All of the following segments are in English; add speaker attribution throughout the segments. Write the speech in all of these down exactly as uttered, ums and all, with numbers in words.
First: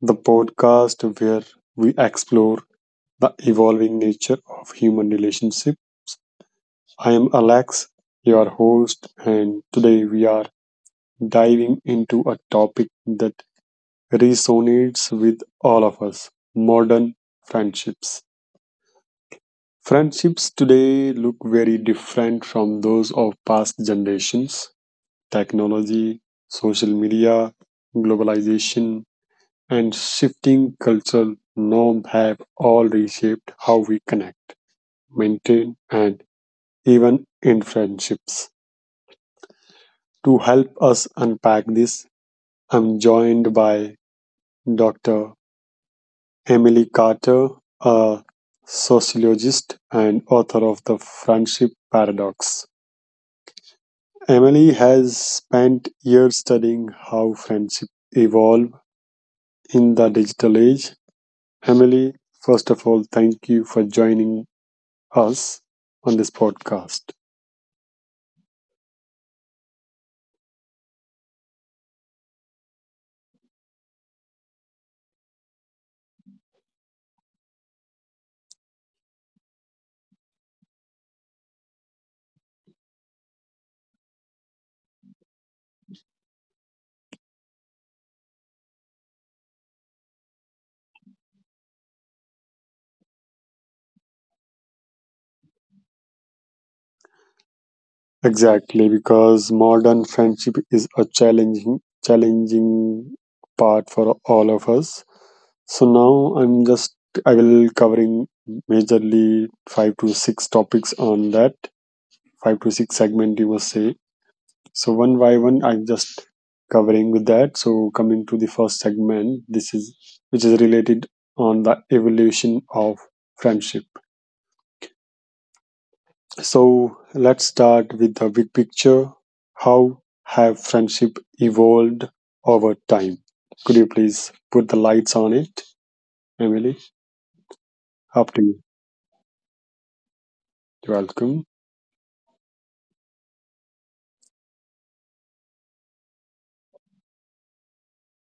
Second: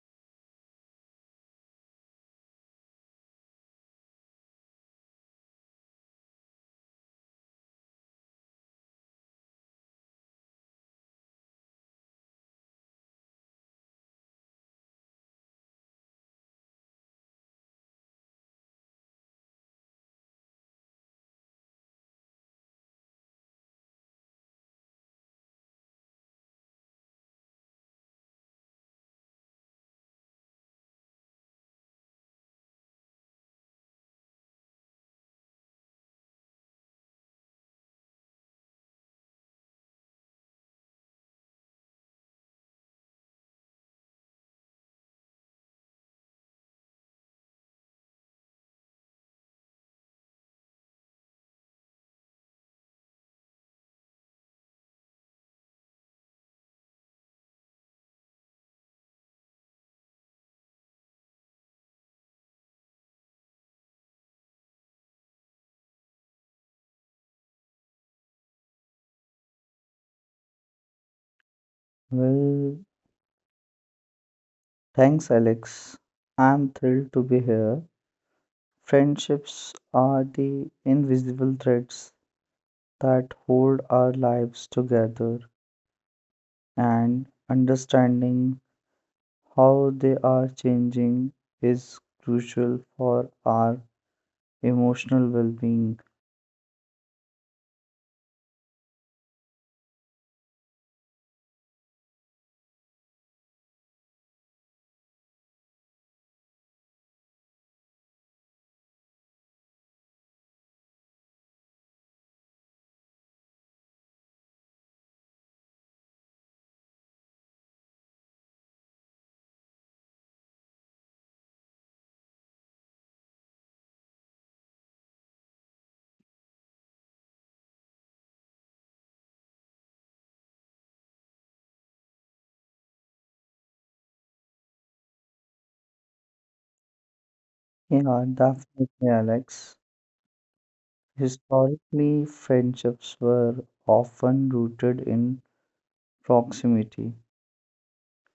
Speaker 1: the podcast where we explore the evolving nature of human relationship. I am Alex, your host, and today we are diving into a topic that resonates with all of us, modern friendships. Friendships today look very different from those of past generations technology, social media, globalization, and shifting cultural norms have all reshaped how we connect, maintain, and even in friendships. To help us unpack this, I'm joined by Doctor Emily Carter, a sociologist and author of The Friendship Paradox. Emily has spent years studying how friendships evolve in the digital age. Emily, first of all, thank you for joining us on this podcast.
Speaker 2: Well, thanks, Alex. I'm thrilled to be here. Friendships are the invisible threads that hold our lives together, and understanding how they are changing is crucial for our emotional well being.
Speaker 1: Exactly, because modern friendship is a challenging, challenging part for all of us. So now I'm just I will covering majorly five to six topics on that, five to six segment you must say. So one by one, I'm just covering with that. So coming to the first segment, this is which is related on the evolution of friendship. So let's start with the big picture. How have friendship evolved over time? Could you please put the lights on it, Emily?
Speaker 2: Yeah,
Speaker 1: Up to you.
Speaker 2: definitely, Alex.
Speaker 1: You're welcome.
Speaker 2: Historically, friendships were often rooted in proximity.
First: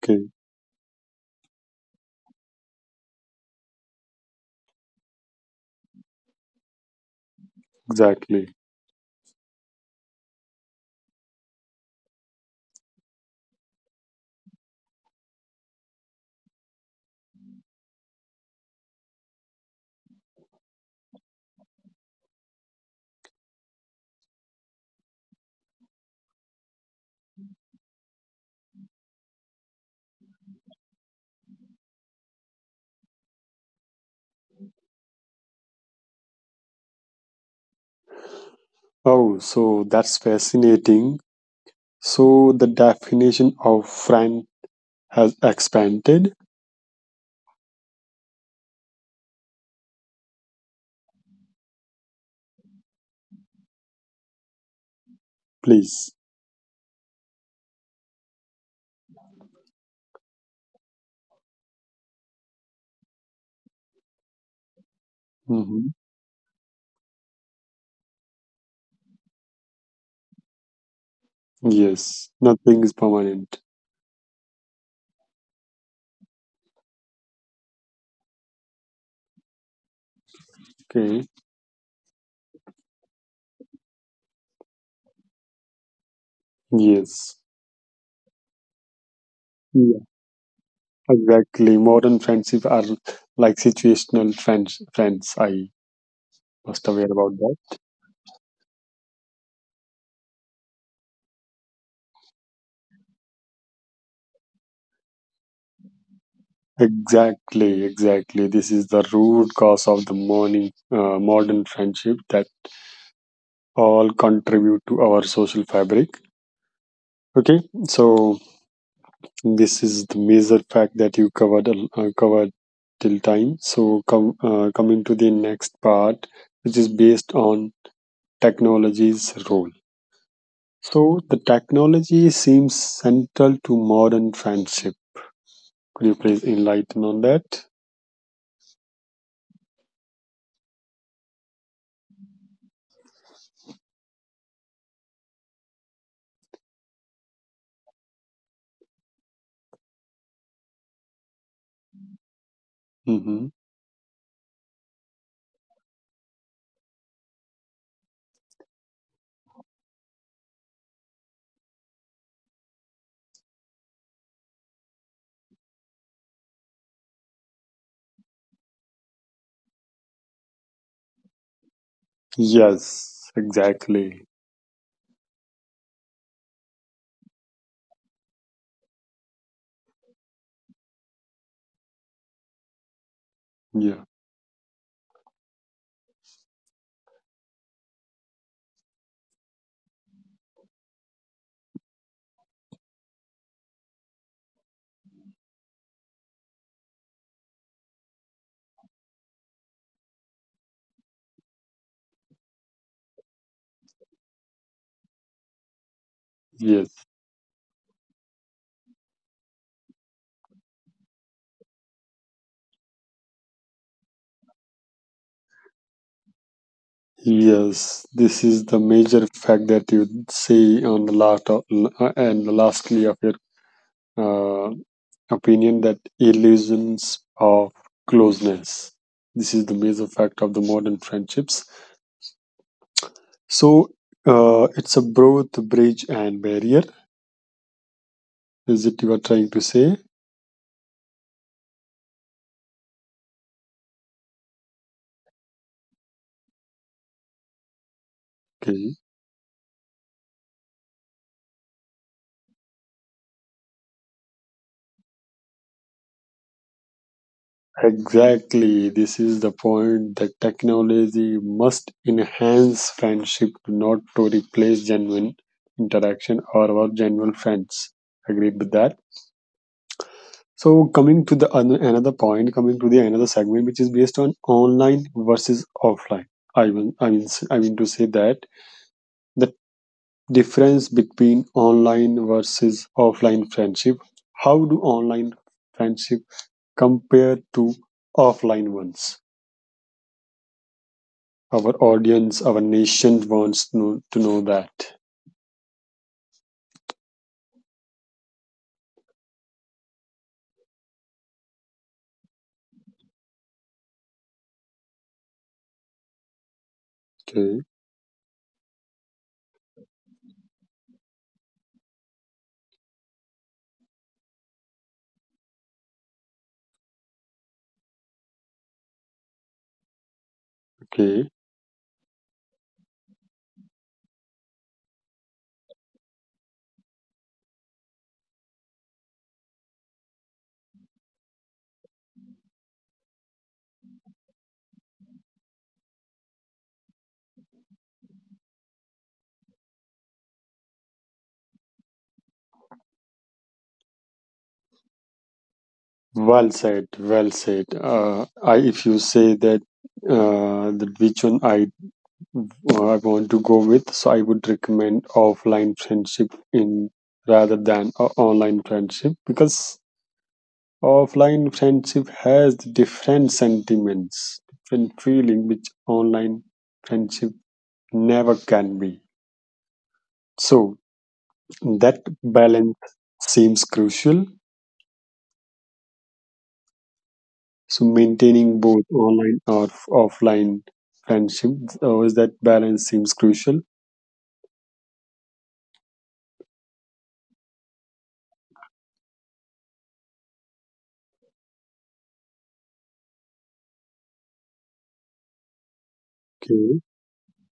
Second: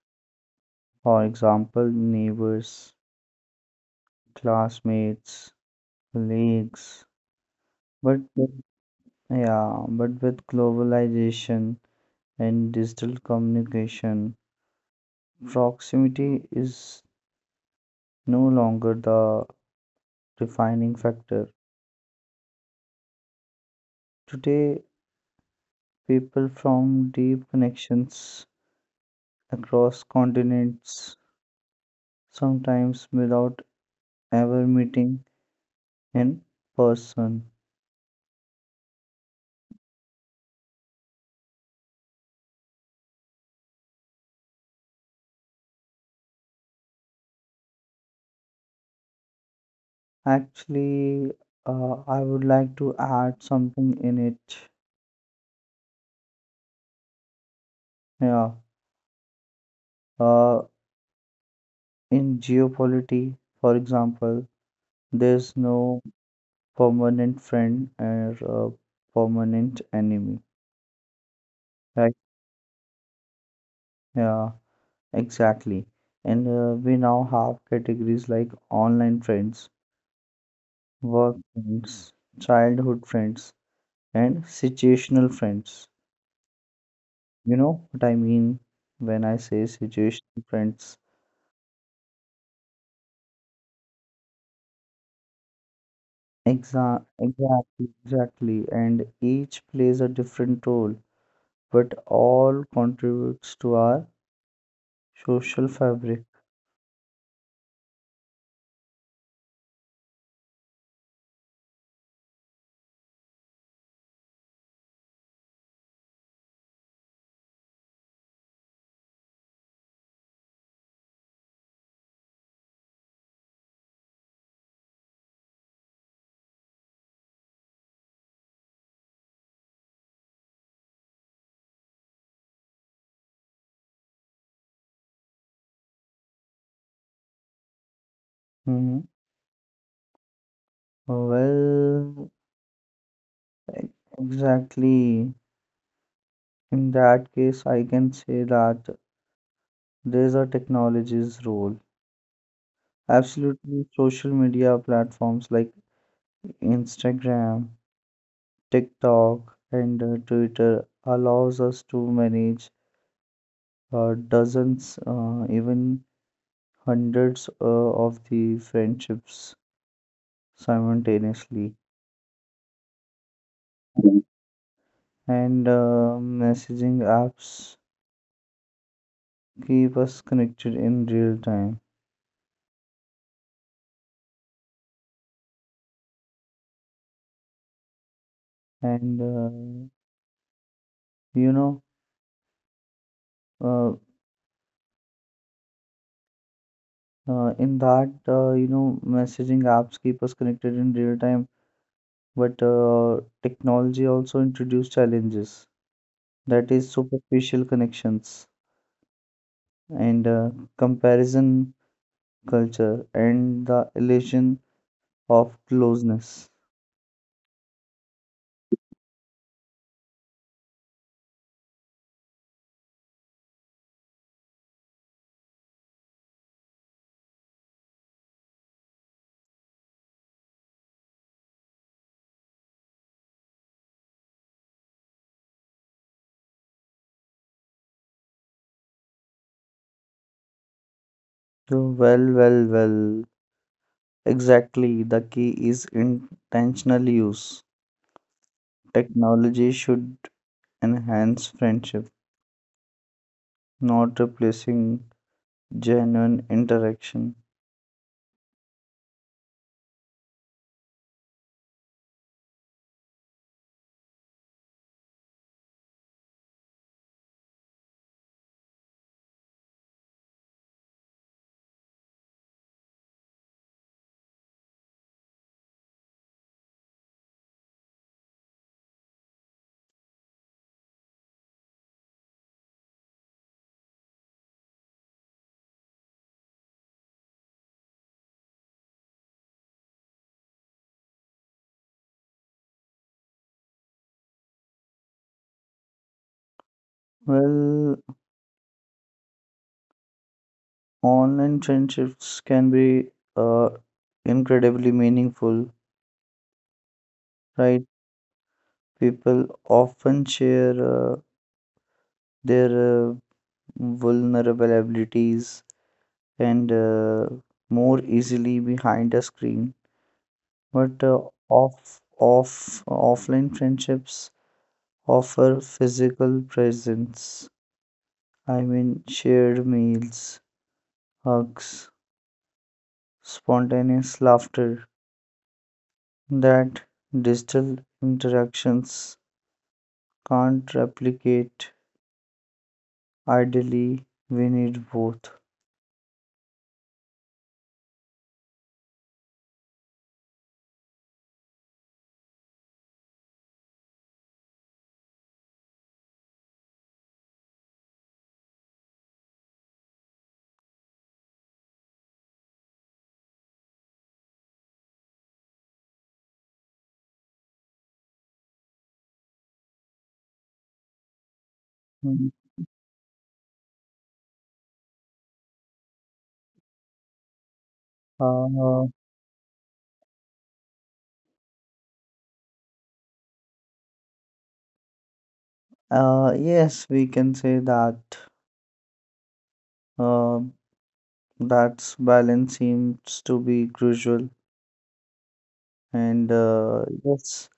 Speaker 1: Okay,
Speaker 2: For example, neighbors, classmates, colleagues. But
Speaker 1: exactly.
Speaker 2: with- yeah, but with globalization and digital communication, proximity is no longer the defining factor. Today, people from deep connections across continents, sometimes without ever meeting in person.
Speaker 1: Oh, so that's fascinating. So the definition of friend has expanded.
Speaker 2: Actually, uh, I would like to add something in it.
Speaker 1: Please.
Speaker 2: Yeah. Uh, In geopolity, for example, there's
Speaker 1: hmm
Speaker 2: no permanent friend or uh, permanent enemy. Right?
Speaker 1: Yes, nothing is permanent.
Speaker 2: Yeah, exactly. And uh, we now have categories like online friends,
Speaker 1: Okay.
Speaker 2: work friends, childhood friends, and situational friends.
Speaker 1: Yes.
Speaker 2: You know what I mean when I say
Speaker 1: Yeah.
Speaker 2: situational friends?
Speaker 1: Exactly. Modern friendship are like situational friends. Friends, I must
Speaker 2: Exa
Speaker 1: aware about that.
Speaker 2: exactly, exactly. And each plays a different role, but all contributes to our social fabric.
Speaker 1: Exactly, exactly. This is the root cause of the morning uh, modern friendship that all contribute to our social fabric. Okay, so this is the major fact that you covered al- uh, covered till time. So come uh, coming to the next part, which is based on technology's role. So, the technology seems central to modern friendship. Could you please enlighten on that?
Speaker 2: Mhm. Well, e- exactly. In that case, I can say that there's a technology's role.
Speaker 1: hmm
Speaker 2: Absolutely, social media platforms like Instagram, TikTok, and uh, Twitter allows us to manage uh, dozens, uh, even hundreds uh, of the friendships simultaneously.
Speaker 1: Yes, exactly.
Speaker 2: And uh, messaging apps keep us connected in real time.
Speaker 1: Yeah.
Speaker 2: And uh, you know, uh, uh, in that, uh, you know, messaging apps keep us connected in real time, but uh, technology also introduced challenges. That is
Speaker 1: Yes.
Speaker 2: superficial connections and uh, comparison culture and the illusion of closeness.
Speaker 1: Yes. This is the major fact that you say on the last of, uh, and lastly of your uh, opinion that illusions of closeness. This is the major fact of the modern friendships. So uh, it's a both bridge and barrier. Is it you are trying to say?
Speaker 2: So, well, well, well. Exactly, the key is intentional use.
Speaker 1: Okay.
Speaker 2: Technology should enhance friendship, not replacing genuine interaction.
Speaker 1: Exactly. This is the point that technology must enhance friendship, not to replace genuine interaction or our genuine friends. Agreed with that. So coming to the an- another point, coming to the another segment, which is based on online versus offline. I mean, I mean, I mean to say that the difference between online versus offline friendship, how do online friendship compare to offline ones? Our audience, our nation wants to know, to know that.
Speaker 2: Well, online friendships can be uh, incredibly meaningful,
Speaker 1: Okay.
Speaker 2: right? People often share uh, their uh, vulnerabilities and uh, more easily behind a screen. But uh,
Speaker 1: Okay.
Speaker 2: off, off, offline friendships offer physical presence. I mean, shared meals, hugs, spontaneous laughter that digital interactions can't replicate. Ideally, we need both.
Speaker 1: Well said well said uh, I, if you say that uh, that which one I, uh, I want to go with, so I would recommend offline friendship in rather than a online friendship, because offline friendship has different sentiments, different feeling which online friendship never can be. So that
Speaker 2: Mm,
Speaker 1: balance seems crucial. So maintaining
Speaker 2: Uh,
Speaker 1: both online or f- offline friendship, always that balance seems crucial.
Speaker 2: uh, yes, we can say that. Uh, that's balance seems to be crucial, and
Speaker 1: Okay.
Speaker 2: uh, yes,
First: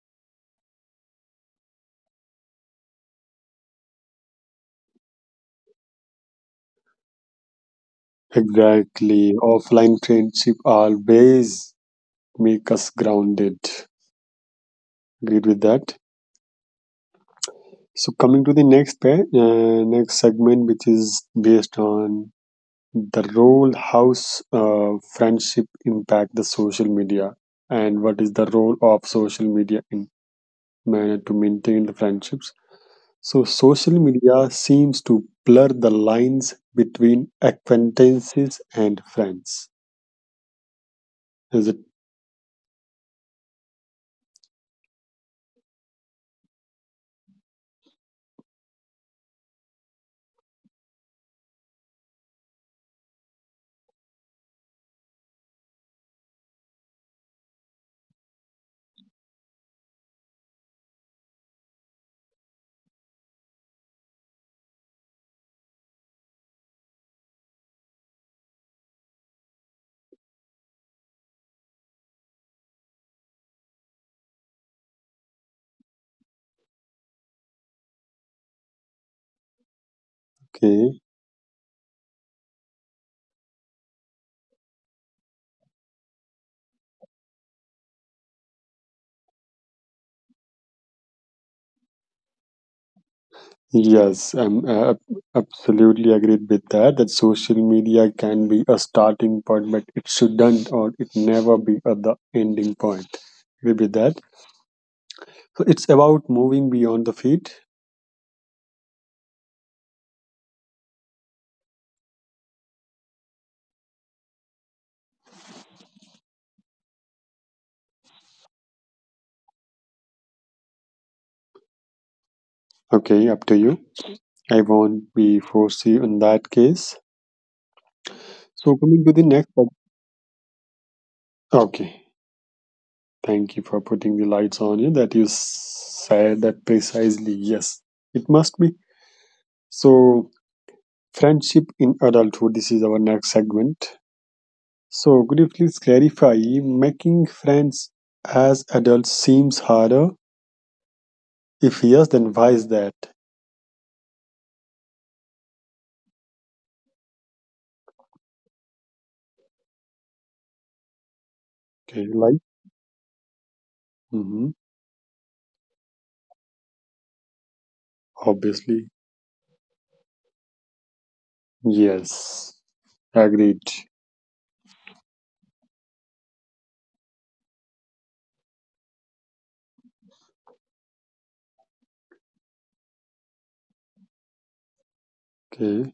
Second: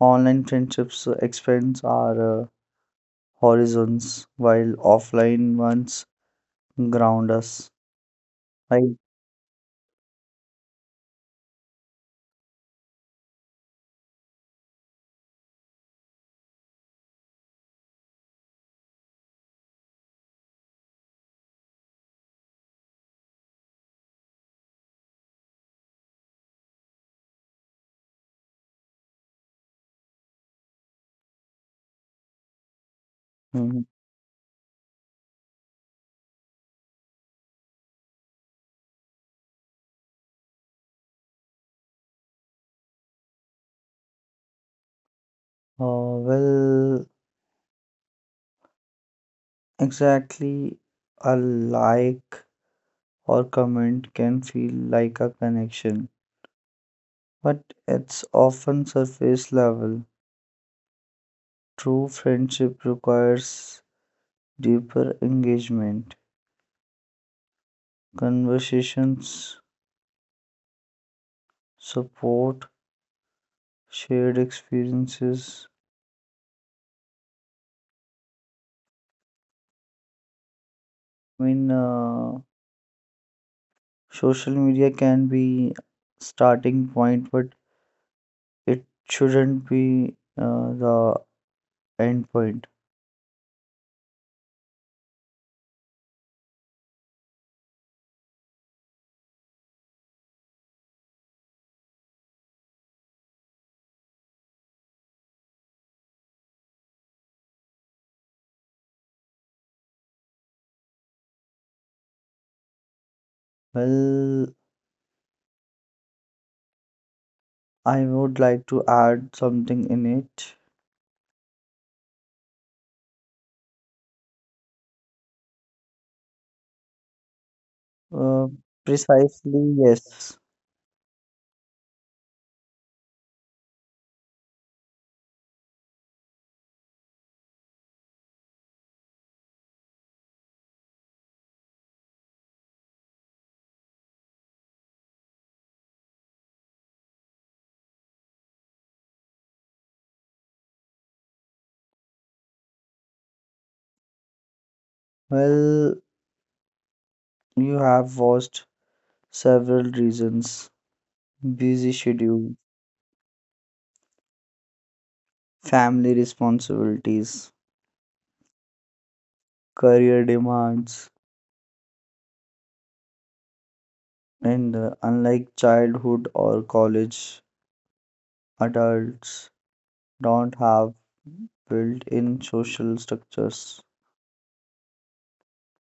Speaker 2: online friendships expand our uh, horizons while offline ones ground us. Right.
Speaker 1: Exactly. Offline friendship always make us grounded. Agreed with that. So coming to the next pair, uh, next segment, which is based on the role house, uh, friendship impact the social media, and what is the role of social media in manner to maintain the friendships. So
Speaker 2: Mhm.
Speaker 1: social media seems to blur the lines between acquaintances and friends. Is it
Speaker 2: Uh, well, exactly, a like or comment can feel like a connection, but it's often surface level. True friendship requires deeper engagement, conversations, support, shared experiences.
Speaker 1: okay?
Speaker 2: I mean, uh, social media can be starting point, but it shouldn't be uh, the end point.
Speaker 1: Yes, I'm uh, absolutely agreed with that. That social media can be a starting point, but it shouldn't or it never be at the ending point. Agree with that. So it's about moving beyond the feet.
Speaker 2: Well, I would like to add something in it.
Speaker 1: Okay, up to you. I won't be foresee on that case.
Speaker 2: Uh,
Speaker 1: So coming to the next.
Speaker 2: Precisely, yes.
Speaker 1: Okay, thank you for putting the lights on you. That you said that precisely. Yes, it must be. So friendship in adulthood. This is our next segment. So, could you please clarify making friends as adults seems harder? If yes, then why is that?
Speaker 2: Well, you have watched several reasons, busy
Speaker 1: Okay, like,
Speaker 2: schedule,
Speaker 1: hmm
Speaker 2: family responsibilities,
Speaker 1: obviously,
Speaker 2: career demands,
Speaker 1: yes, agreed.
Speaker 2: and uh, unlike childhood or college, adults don't have built in social structures,
Speaker 1: Okay,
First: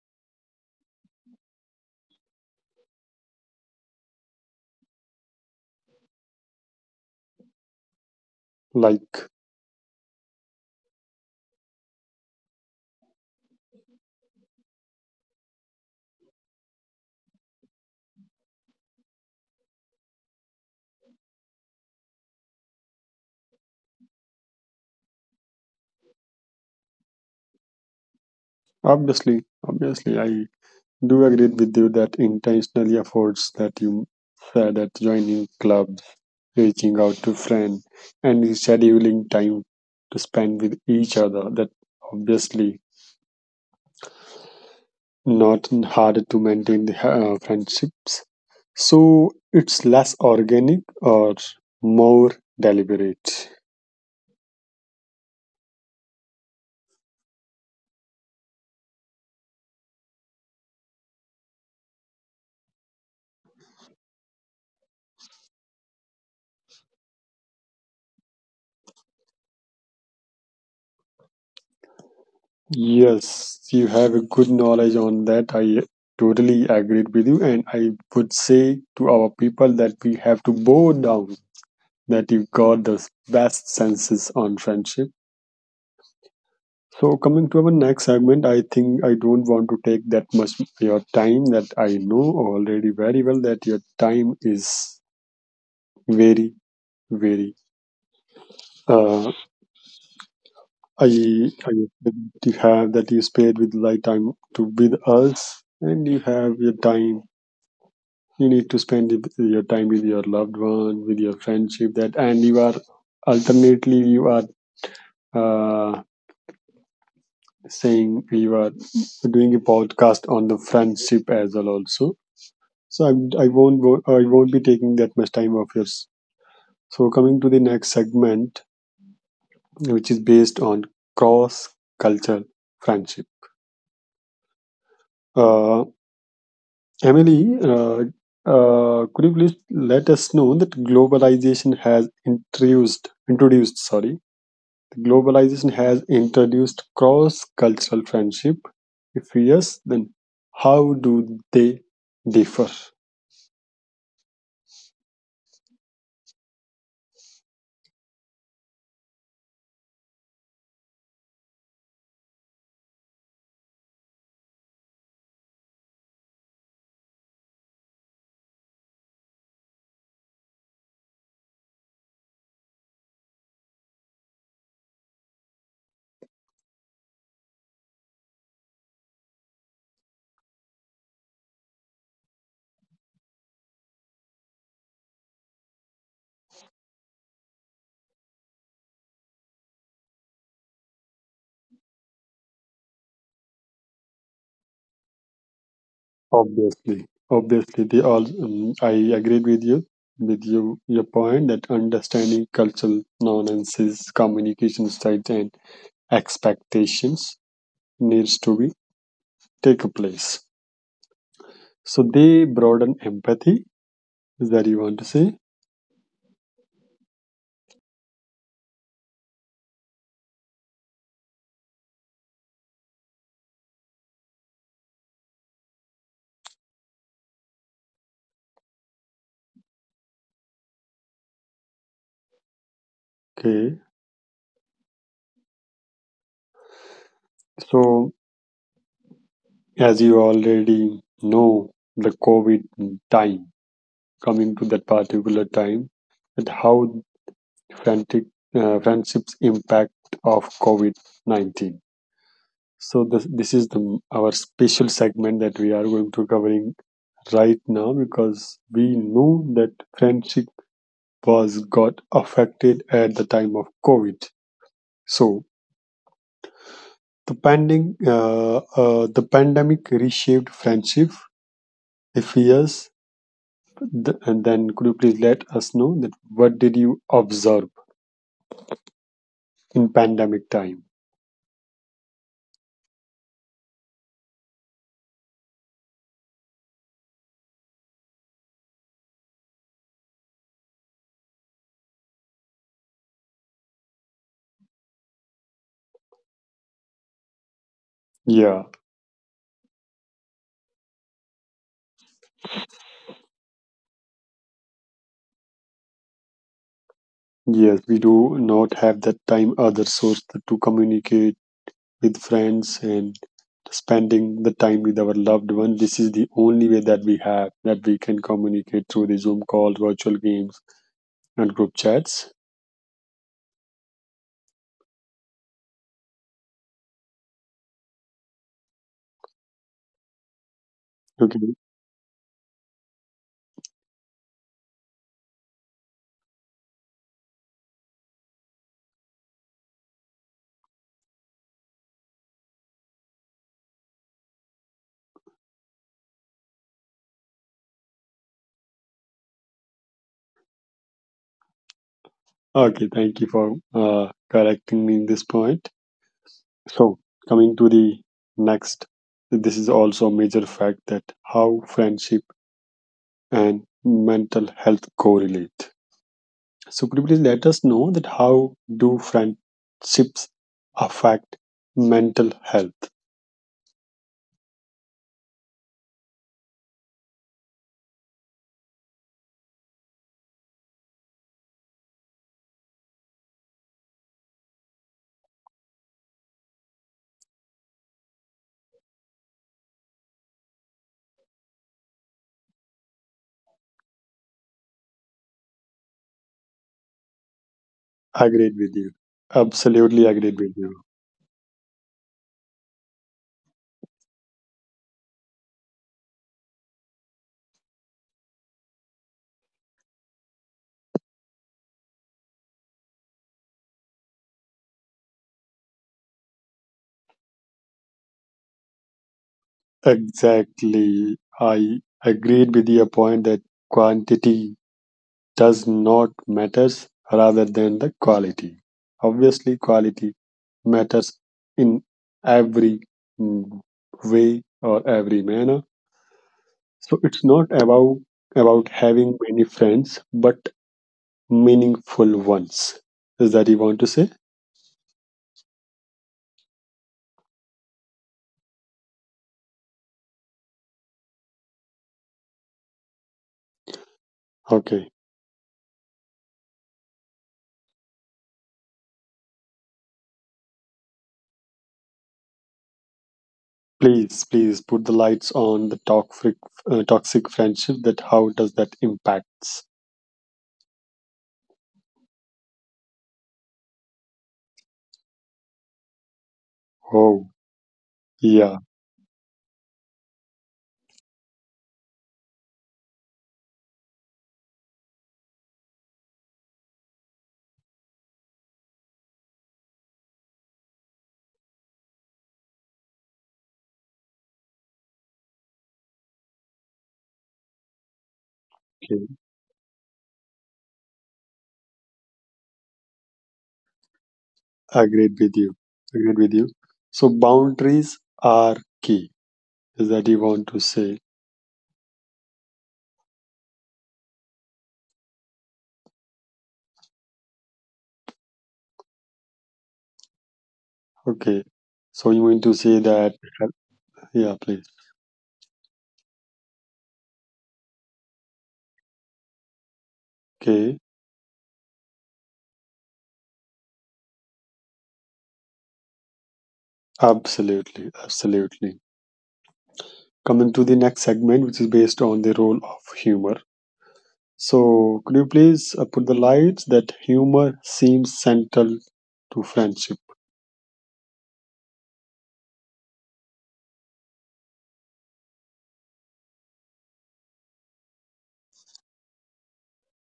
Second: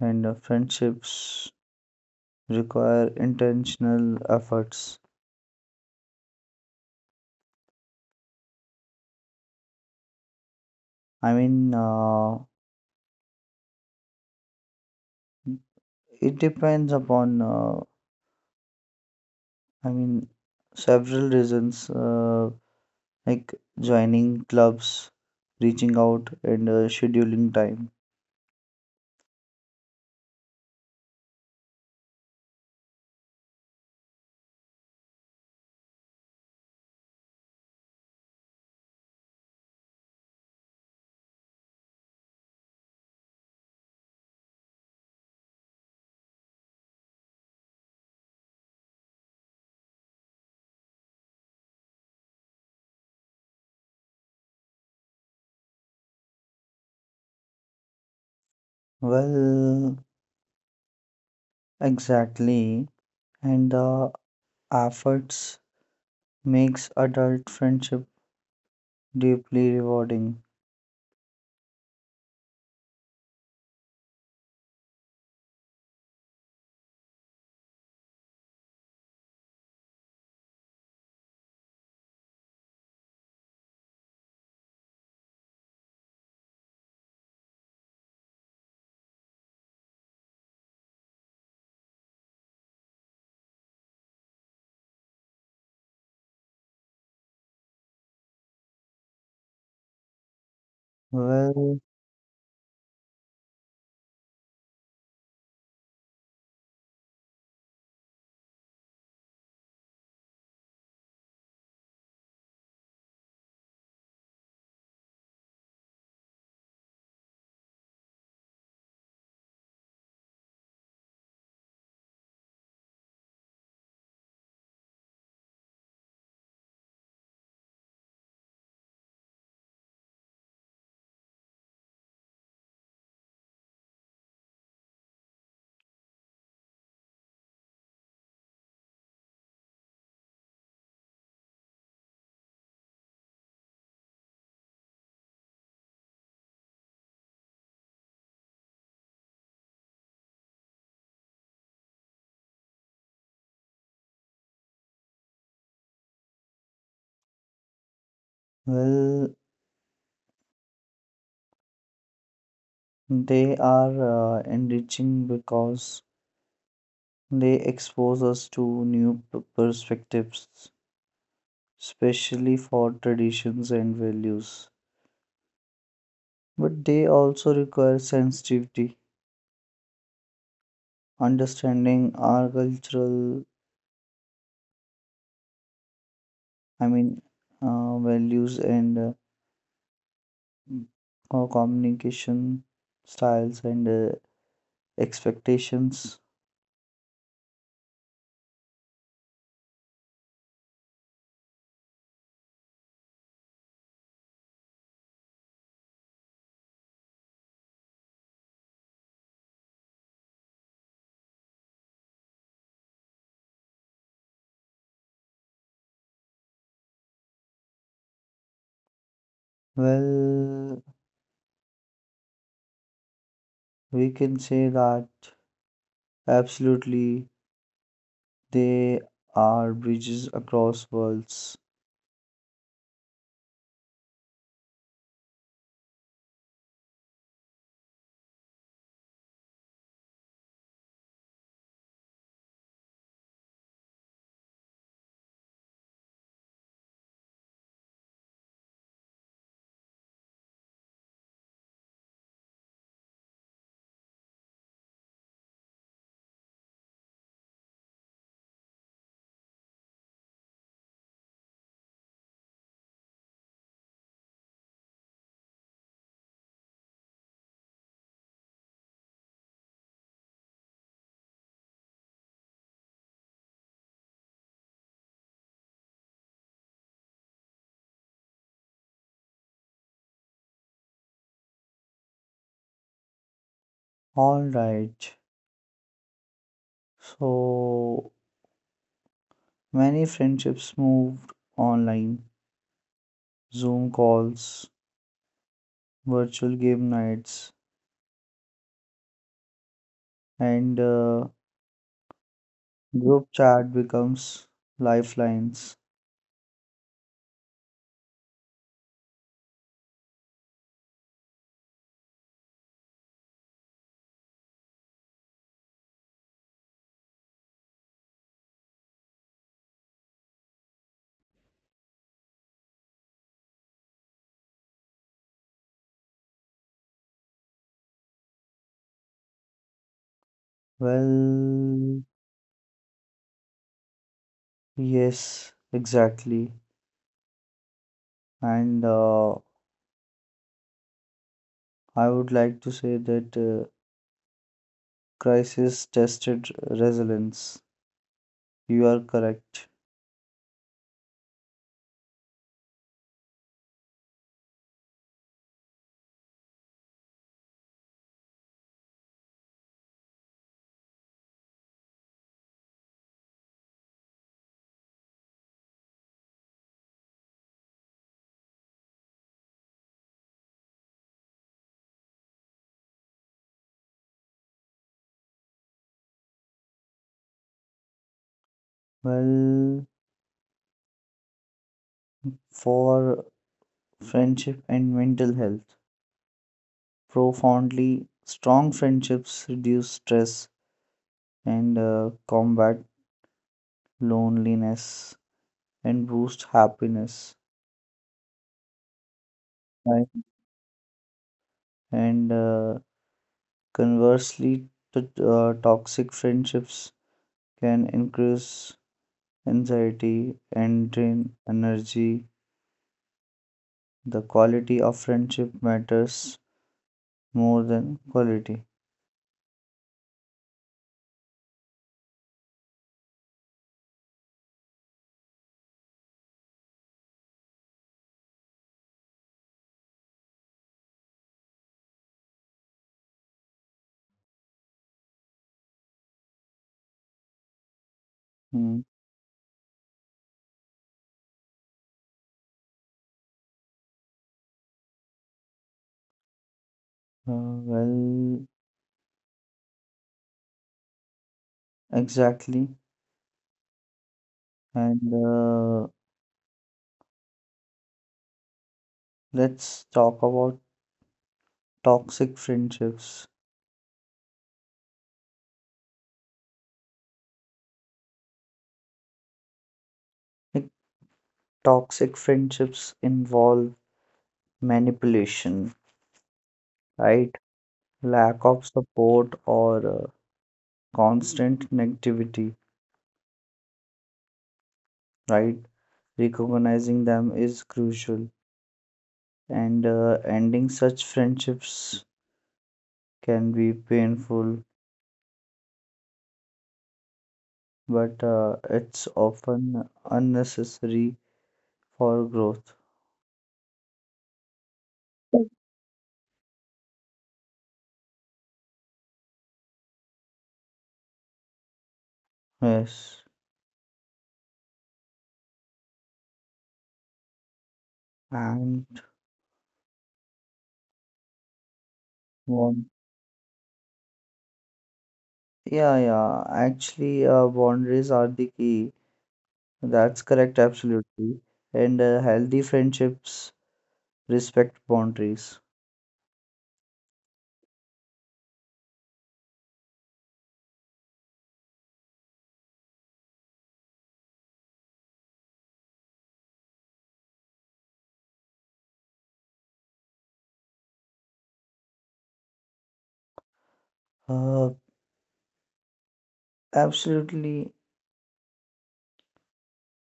Speaker 2: and uh, friendships require intentional efforts.
Speaker 1: like,
Speaker 2: I mean, uh, it depends upon, uh, I mean, several reasons uh, like joining clubs, reaching out, and uh, scheduling time.
Speaker 1: obviously, obviously, I do agree with you that intentionally efforts that you said that joining clubs, reaching out to friends, and scheduling time to spend with each other. That obviously not harder to maintain the uh, friendships. So it's less organic or more deliberate.
Speaker 2: Well, exactly. And the efforts makes adult friendship deeply rewarding.
Speaker 1: Yes, you have a good knowledge on that. I totally agreed with you, and I would say to our people that we have to bow down that you got the best senses on friendship. So coming to our next segment, I think I don't want to take that much your time, that I know already very well that your time is very vary. Uh, I, I you
Speaker 2: Well,
Speaker 1: have that you spend with light time to with us, and you have your time. You need to spend it- your time with your loved one, with your friendship. That, and you are alternately you are uh, saying you are doing a podcast on the friendship as well also. So I'm, I I will not go- I won't be taking that much time of yours. So coming to the next segment, which is based on cross cultural friendship. Uh, Emily, uh, uh, could you please let us know that globalization has introduced introduced sorry globalization has introduced cross cultural friendship? If yes, then how do they differ?
Speaker 2: well, they are uh, enriching because they expose us to new p- perspectives, especially for traditions and values. But they also require sensitivity, understanding our cultural, I mean, uh, values and uh, our communication styles and uh, expectations.
Speaker 1: Obviously, obviously they all. Um, I agreed with you with you your point that understanding cultural nuances, communication styles, and expectations needs to be take place. So they broaden empathy. Is that you want to say?
Speaker 2: Well, we can say that absolutely they are bridges across worlds.
Speaker 1: Okay. So as you already know, the COVID time, coming to that particular time, and how frantic uh, friendships impact of COVID nineteen. So this this is the our special segment that we are going to covering right now, because we know that friendship was got affected at the time of COVID. So The pandemic, uh, uh, the pandemic reshaped friendship. If yes, th- and then could you please let us know that what did you observe in pandemic time?
Speaker 2: All right. So many friendships moved online, Zoom calls, virtual game nights,
Speaker 1: Yeah,
Speaker 2: and uh, group chat becomes lifelines.
Speaker 1: yes, we do not have that time other source to communicate with friends and spending the time with our loved one. This is the only way that we have, that we can communicate through the Zoom calls, virtual games, and group chats. Okay.
Speaker 2: Well, yes, exactly. And uh, I would like to say that uh, crisis tested resilience. You are correct.
Speaker 1: Okay, thank you for uh, correcting me in this point. So, coming to the next, this is also a major fact that how friendship and mental health correlate. So, could you please let us know that how do friendships affect mental health?
Speaker 2: Well, for friendship and mental health, profoundly strong friendships reduce stress and uh, combat loneliness and boost happiness.
Speaker 1: Agreed with you. Absolutely
Speaker 2: Right.
Speaker 1: agreed with you.
Speaker 2: And uh, conversely, t- uh, toxic friendships can increase anxiety and drain energy. The quality of friendship matters more than quality.
Speaker 1: Exactly. I agreed with your point that quantity does not matters rather than the quality. Obviously quality matters in every mm, way or every manner. So it's not about about
Speaker 2: Hmm.
Speaker 1: having many friends but meaningful ones. Is that you want to say?
Speaker 2: Uh, well, exactly.
Speaker 1: Okay.
Speaker 2: And uh, let's talk about toxic friendships.
Speaker 1: Please, please put the lights on the toxic uh, toxic friendship, that how does that impacts.
Speaker 2: Like, toxic friendships involve manipulation,
Speaker 1: Oh.
Speaker 2: right? Lack
Speaker 1: Yeah.
Speaker 2: of support or uh, constant negativity, right? Recognizing them is crucial, and uh, ending such friendships can be painful, but uh,
Speaker 1: Okay.
Speaker 2: it's often unnecessary for growth.
Speaker 1: Agreed with you. Agreed with you. So boundaries are key. Is that you want to say?
Speaker 2: Yes, and
Speaker 1: Okay. So you want to say
Speaker 2: one.
Speaker 1: that? Yeah, please.
Speaker 2: Yeah, yeah. Actually, uh, boundaries are the key. That's correct,
Speaker 1: Okay.
Speaker 2: absolutely. And uh, healthy friendships respect boundaries.
Speaker 1: Absolutely. Absolutely. Coming to the next segment, which is based on the role of humor. So could you please uh, put the lights that humor seems central to friendship?
Speaker 2: Uh, Absolutely,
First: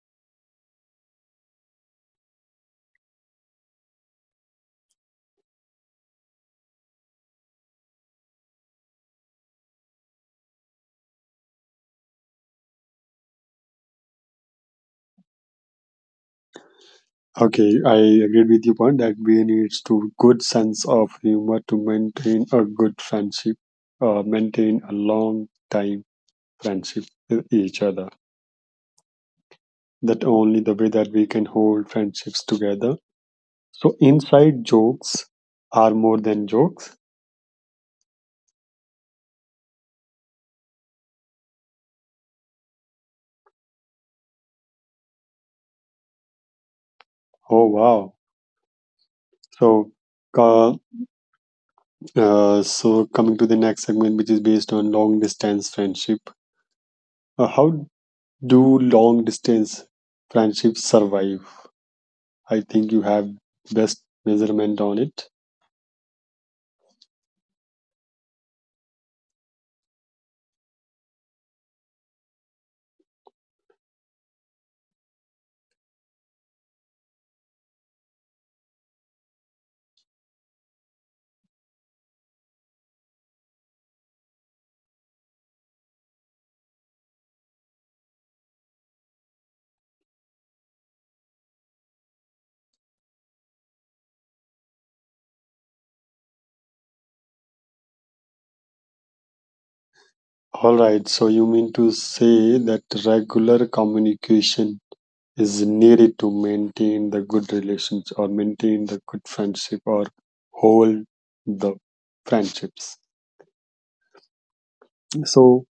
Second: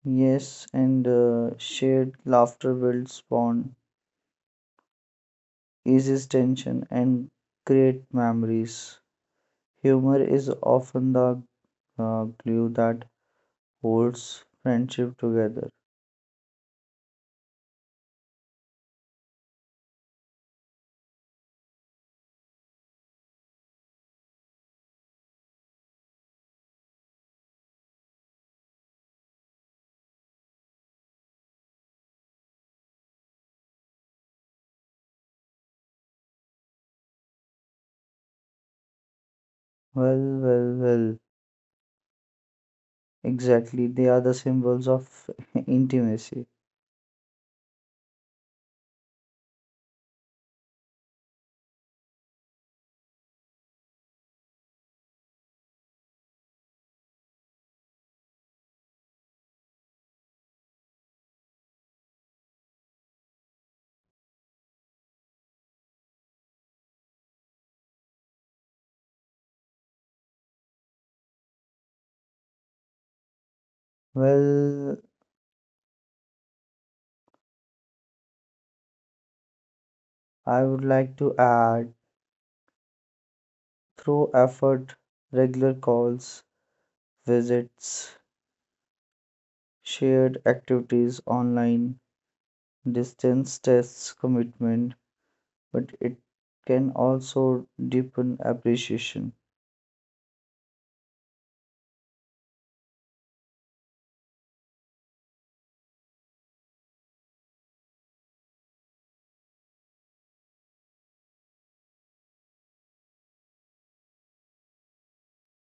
Speaker 2: yes. And uh, shared laughter builds bond, eases tension, and create memories. Humor is often the uh, glue that holds friendship together.
Speaker 1: Okay, I agreed with your point that we needs to good sense of humor to maintain a good friendship, uh, maintain a long time friendship with each other. That only the way that we can hold friendships together. So inside jokes are more than jokes.
Speaker 2: Well, well, well. Exactly, they are the symbols of intimacy.
Speaker 1: Oh wow! So, uh, uh, so coming to the next segment, which is based on long distance friendship. Uh, how do long distance friendships survive? I think you have best measurement on it.
Speaker 2: Well, I would like to add through effort, regular calls, visits, shared activities online, distance tests, commitment, but it can also deepen appreciation.
Speaker 1: All right, so you mean to say that regular communication is needed to maintain the good relations or maintain the good friendship or hold the friendships. So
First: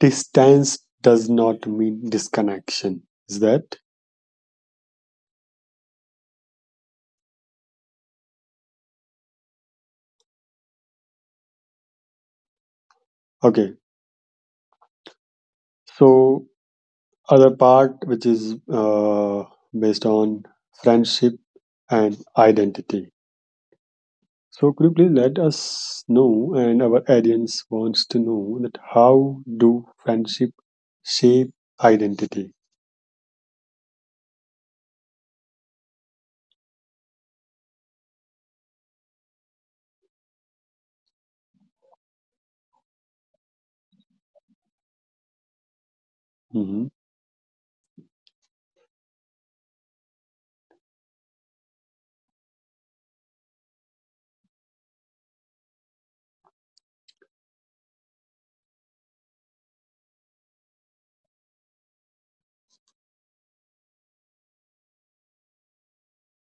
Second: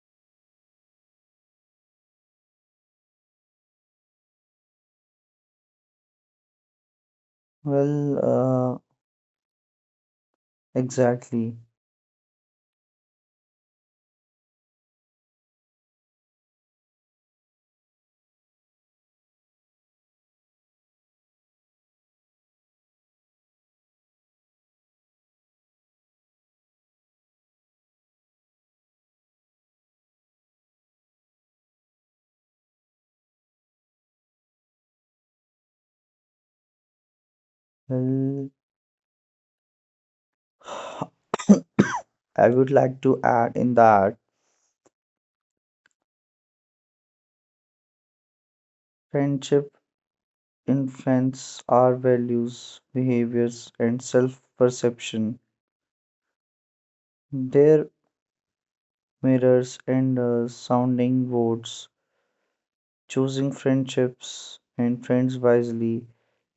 Speaker 1: distance does not mean disconnection. Is that
Speaker 2: Well, uh, exactly.
Speaker 1: okay? So other part which is uh, based on friendship and identity. So could you please let us know, and our audience wants to know, that how do friendship shape identity?
Speaker 2: Well, I would like to add in that
Speaker 1: hmm
Speaker 2: friendship influence our values, behaviors, and self perception. Their mirrors and uh, sounding boards. Choosing friendships and friends wisely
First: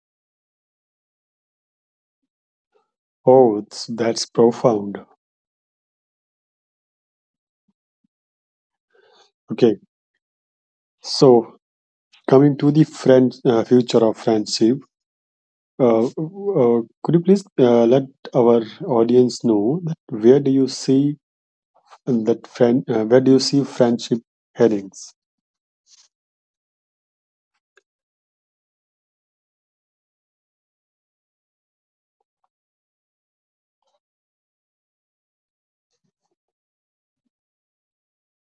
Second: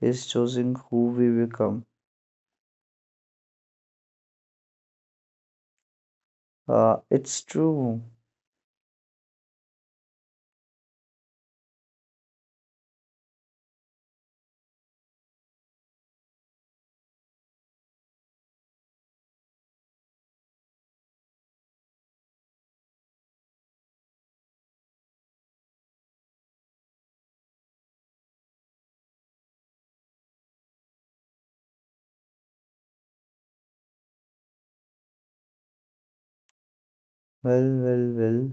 Speaker 2: is choosing who we become.
Speaker 1: Oh, it's, that's profound.
Speaker 2: Uh, it's true.
Speaker 1: Okay, so coming to the friend uh, future of friendship, uh, uh, could you please uh, let our audience know that where do you see that friend? Uh, where do you see friendship headings?
Speaker 2: Well, well, well.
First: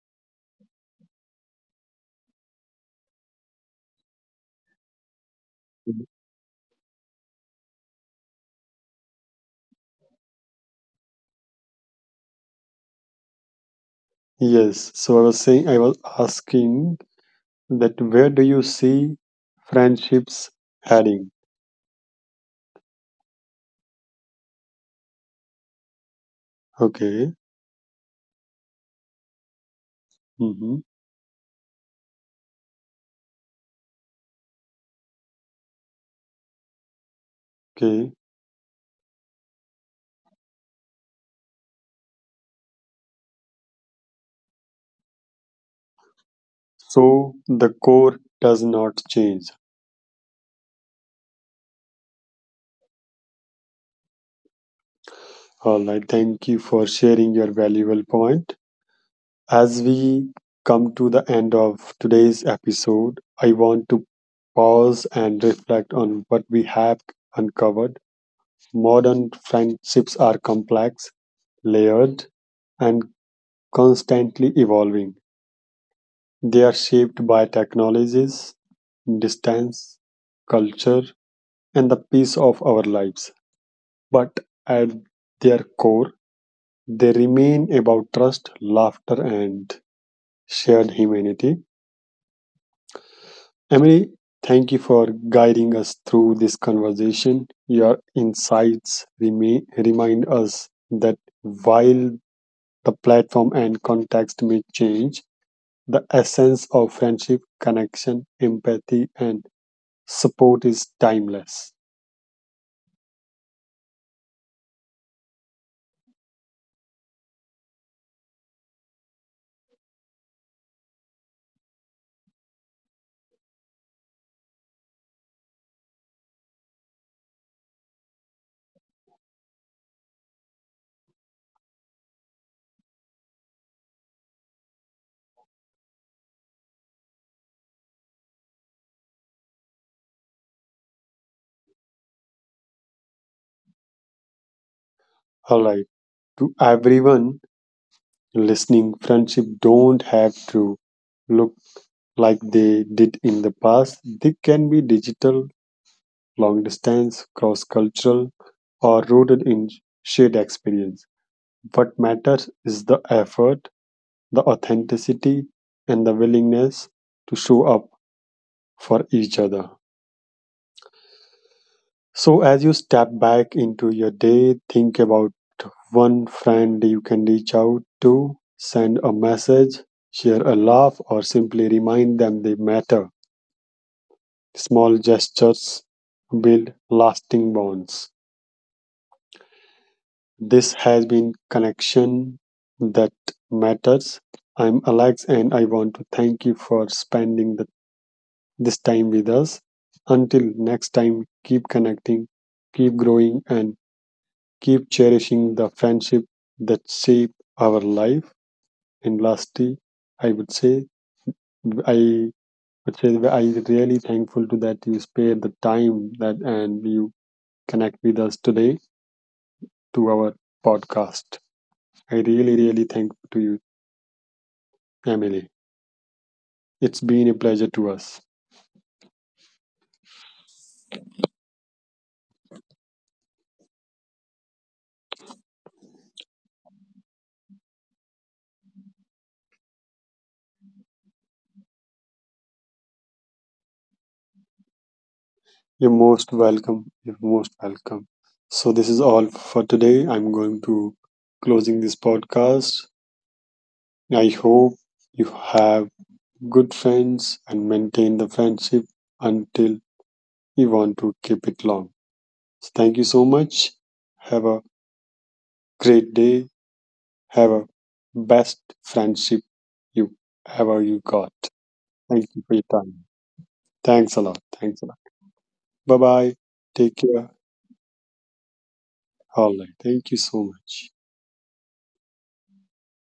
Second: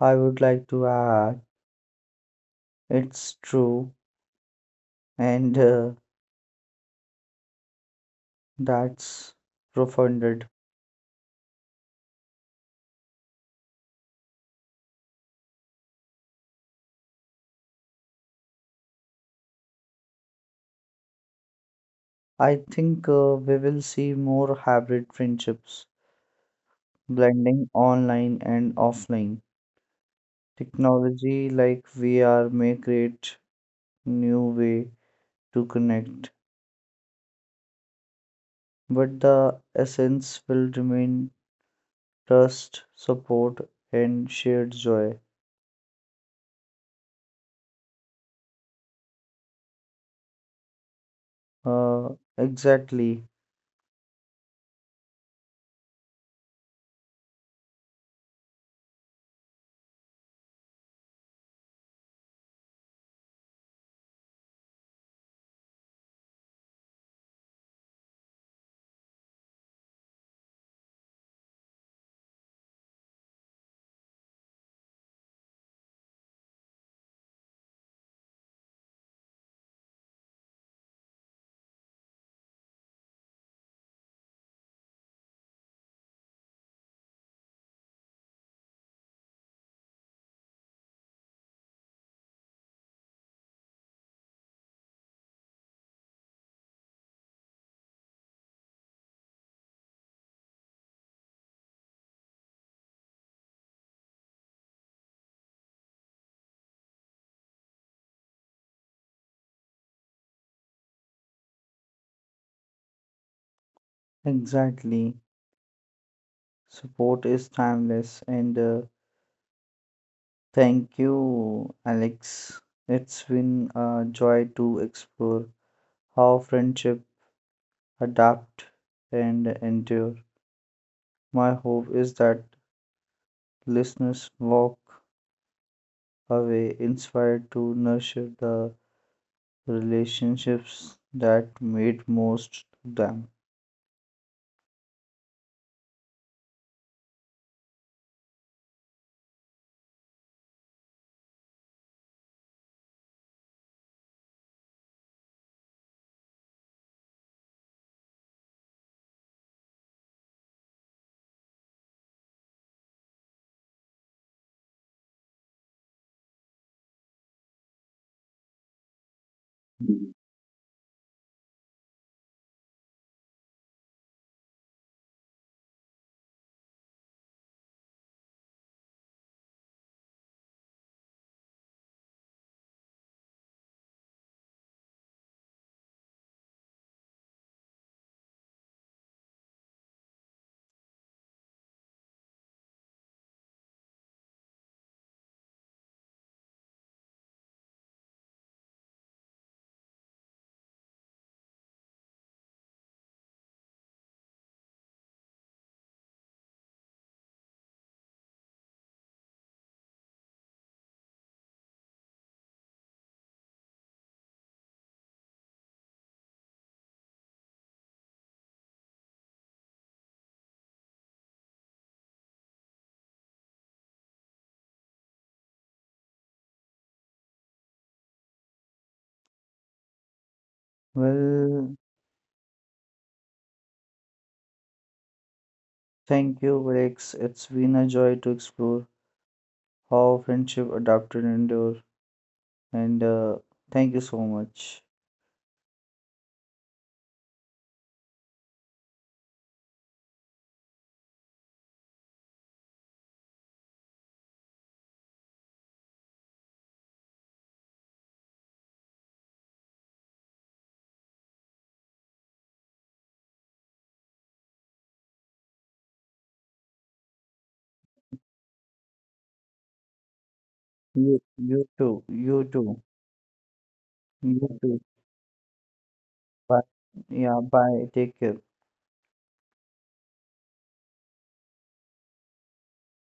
Speaker 2: I would like to add it's true. And uh, that's profounded.
Speaker 1: Yes, so I was saying, I was asking, that where do you see friendships heading?
Speaker 2: I think uh, we will see more hybrid friendships,
Speaker 1: Okay.
Speaker 2: blending online and offline.
Speaker 1: Mm-hmm.
Speaker 2: Technology like V R may create new way to connect,
Speaker 1: Okay.
Speaker 2: but the essence will remain trust, support, and shared joy.
Speaker 1: So the core does not change.
Speaker 2: Uh, exactly,
Speaker 1: All right. Thank you for sharing your valuable point. As we come to the end of today's episode, I want to pause and reflect on what we have uncovered. Modern friendships are complex, layered, and constantly evolving. They are shaped by technologies, distance, culture, and the peace of our lives. But at their core, they remain about trust, laughter, and shared humanity. Emily, thank you for guiding us through this conversation. Your insights remain, remind us that while the platform and context may change, the essence of friendship, connection, empathy, and support is timeless.
Speaker 2: exactly. Support is timeless, and uh, thank you, Alex. It's been a joy to explore how friendship adapt and endure. My hope is that listeners walk away inspired to nurture the relationships that made most to them.
Speaker 1: All right. To everyone listening, friendship don't have to look like they did in the past. They can be digital, long distance, cross cultural, or rooted in shared experience. What matters is the effort, the authenticity, and the willingness to show up for each other. So, as you step back into your day, think about one friend you can reach out to, send a message, share a laugh, or simply remind them they matter. Small gestures build lasting bonds. This has been Connection That Matters. I'm Alex, and I want to thank you for spending the, this time with us. Until next time, keep connecting, keep growing, and keep cherishing the friendship that shape our life. And lastly, I would say I would say that I really thankful to that you spared the time, that and you connect with us today to our podcast. I really, really thankful to you, Emily. It's been a pleasure to us.
Speaker 2: Well, thank you, Alex. It's been a joy to explore how friendship adapted and endure. And uh, thank you so much.
Speaker 1: You're most welcome. You're most welcome. So this is all for today. I'm going to closing this podcast. I hope you have good friends and maintain the friendship until you want to keep it long. So thank you so much. Have a great day. Have a best friendship you ever you
Speaker 2: You,
Speaker 1: got.
Speaker 2: you too.
Speaker 1: Thank you
Speaker 2: You
Speaker 1: for your
Speaker 2: too.
Speaker 1: time. Thanks a lot.
Speaker 2: You
Speaker 1: Thanks
Speaker 2: too.
Speaker 1: a lot. Bye bye.
Speaker 2: Bye.
Speaker 1: Take care.
Speaker 2: Yeah, bye. Take care.
Speaker 1: All right. Thank you so much.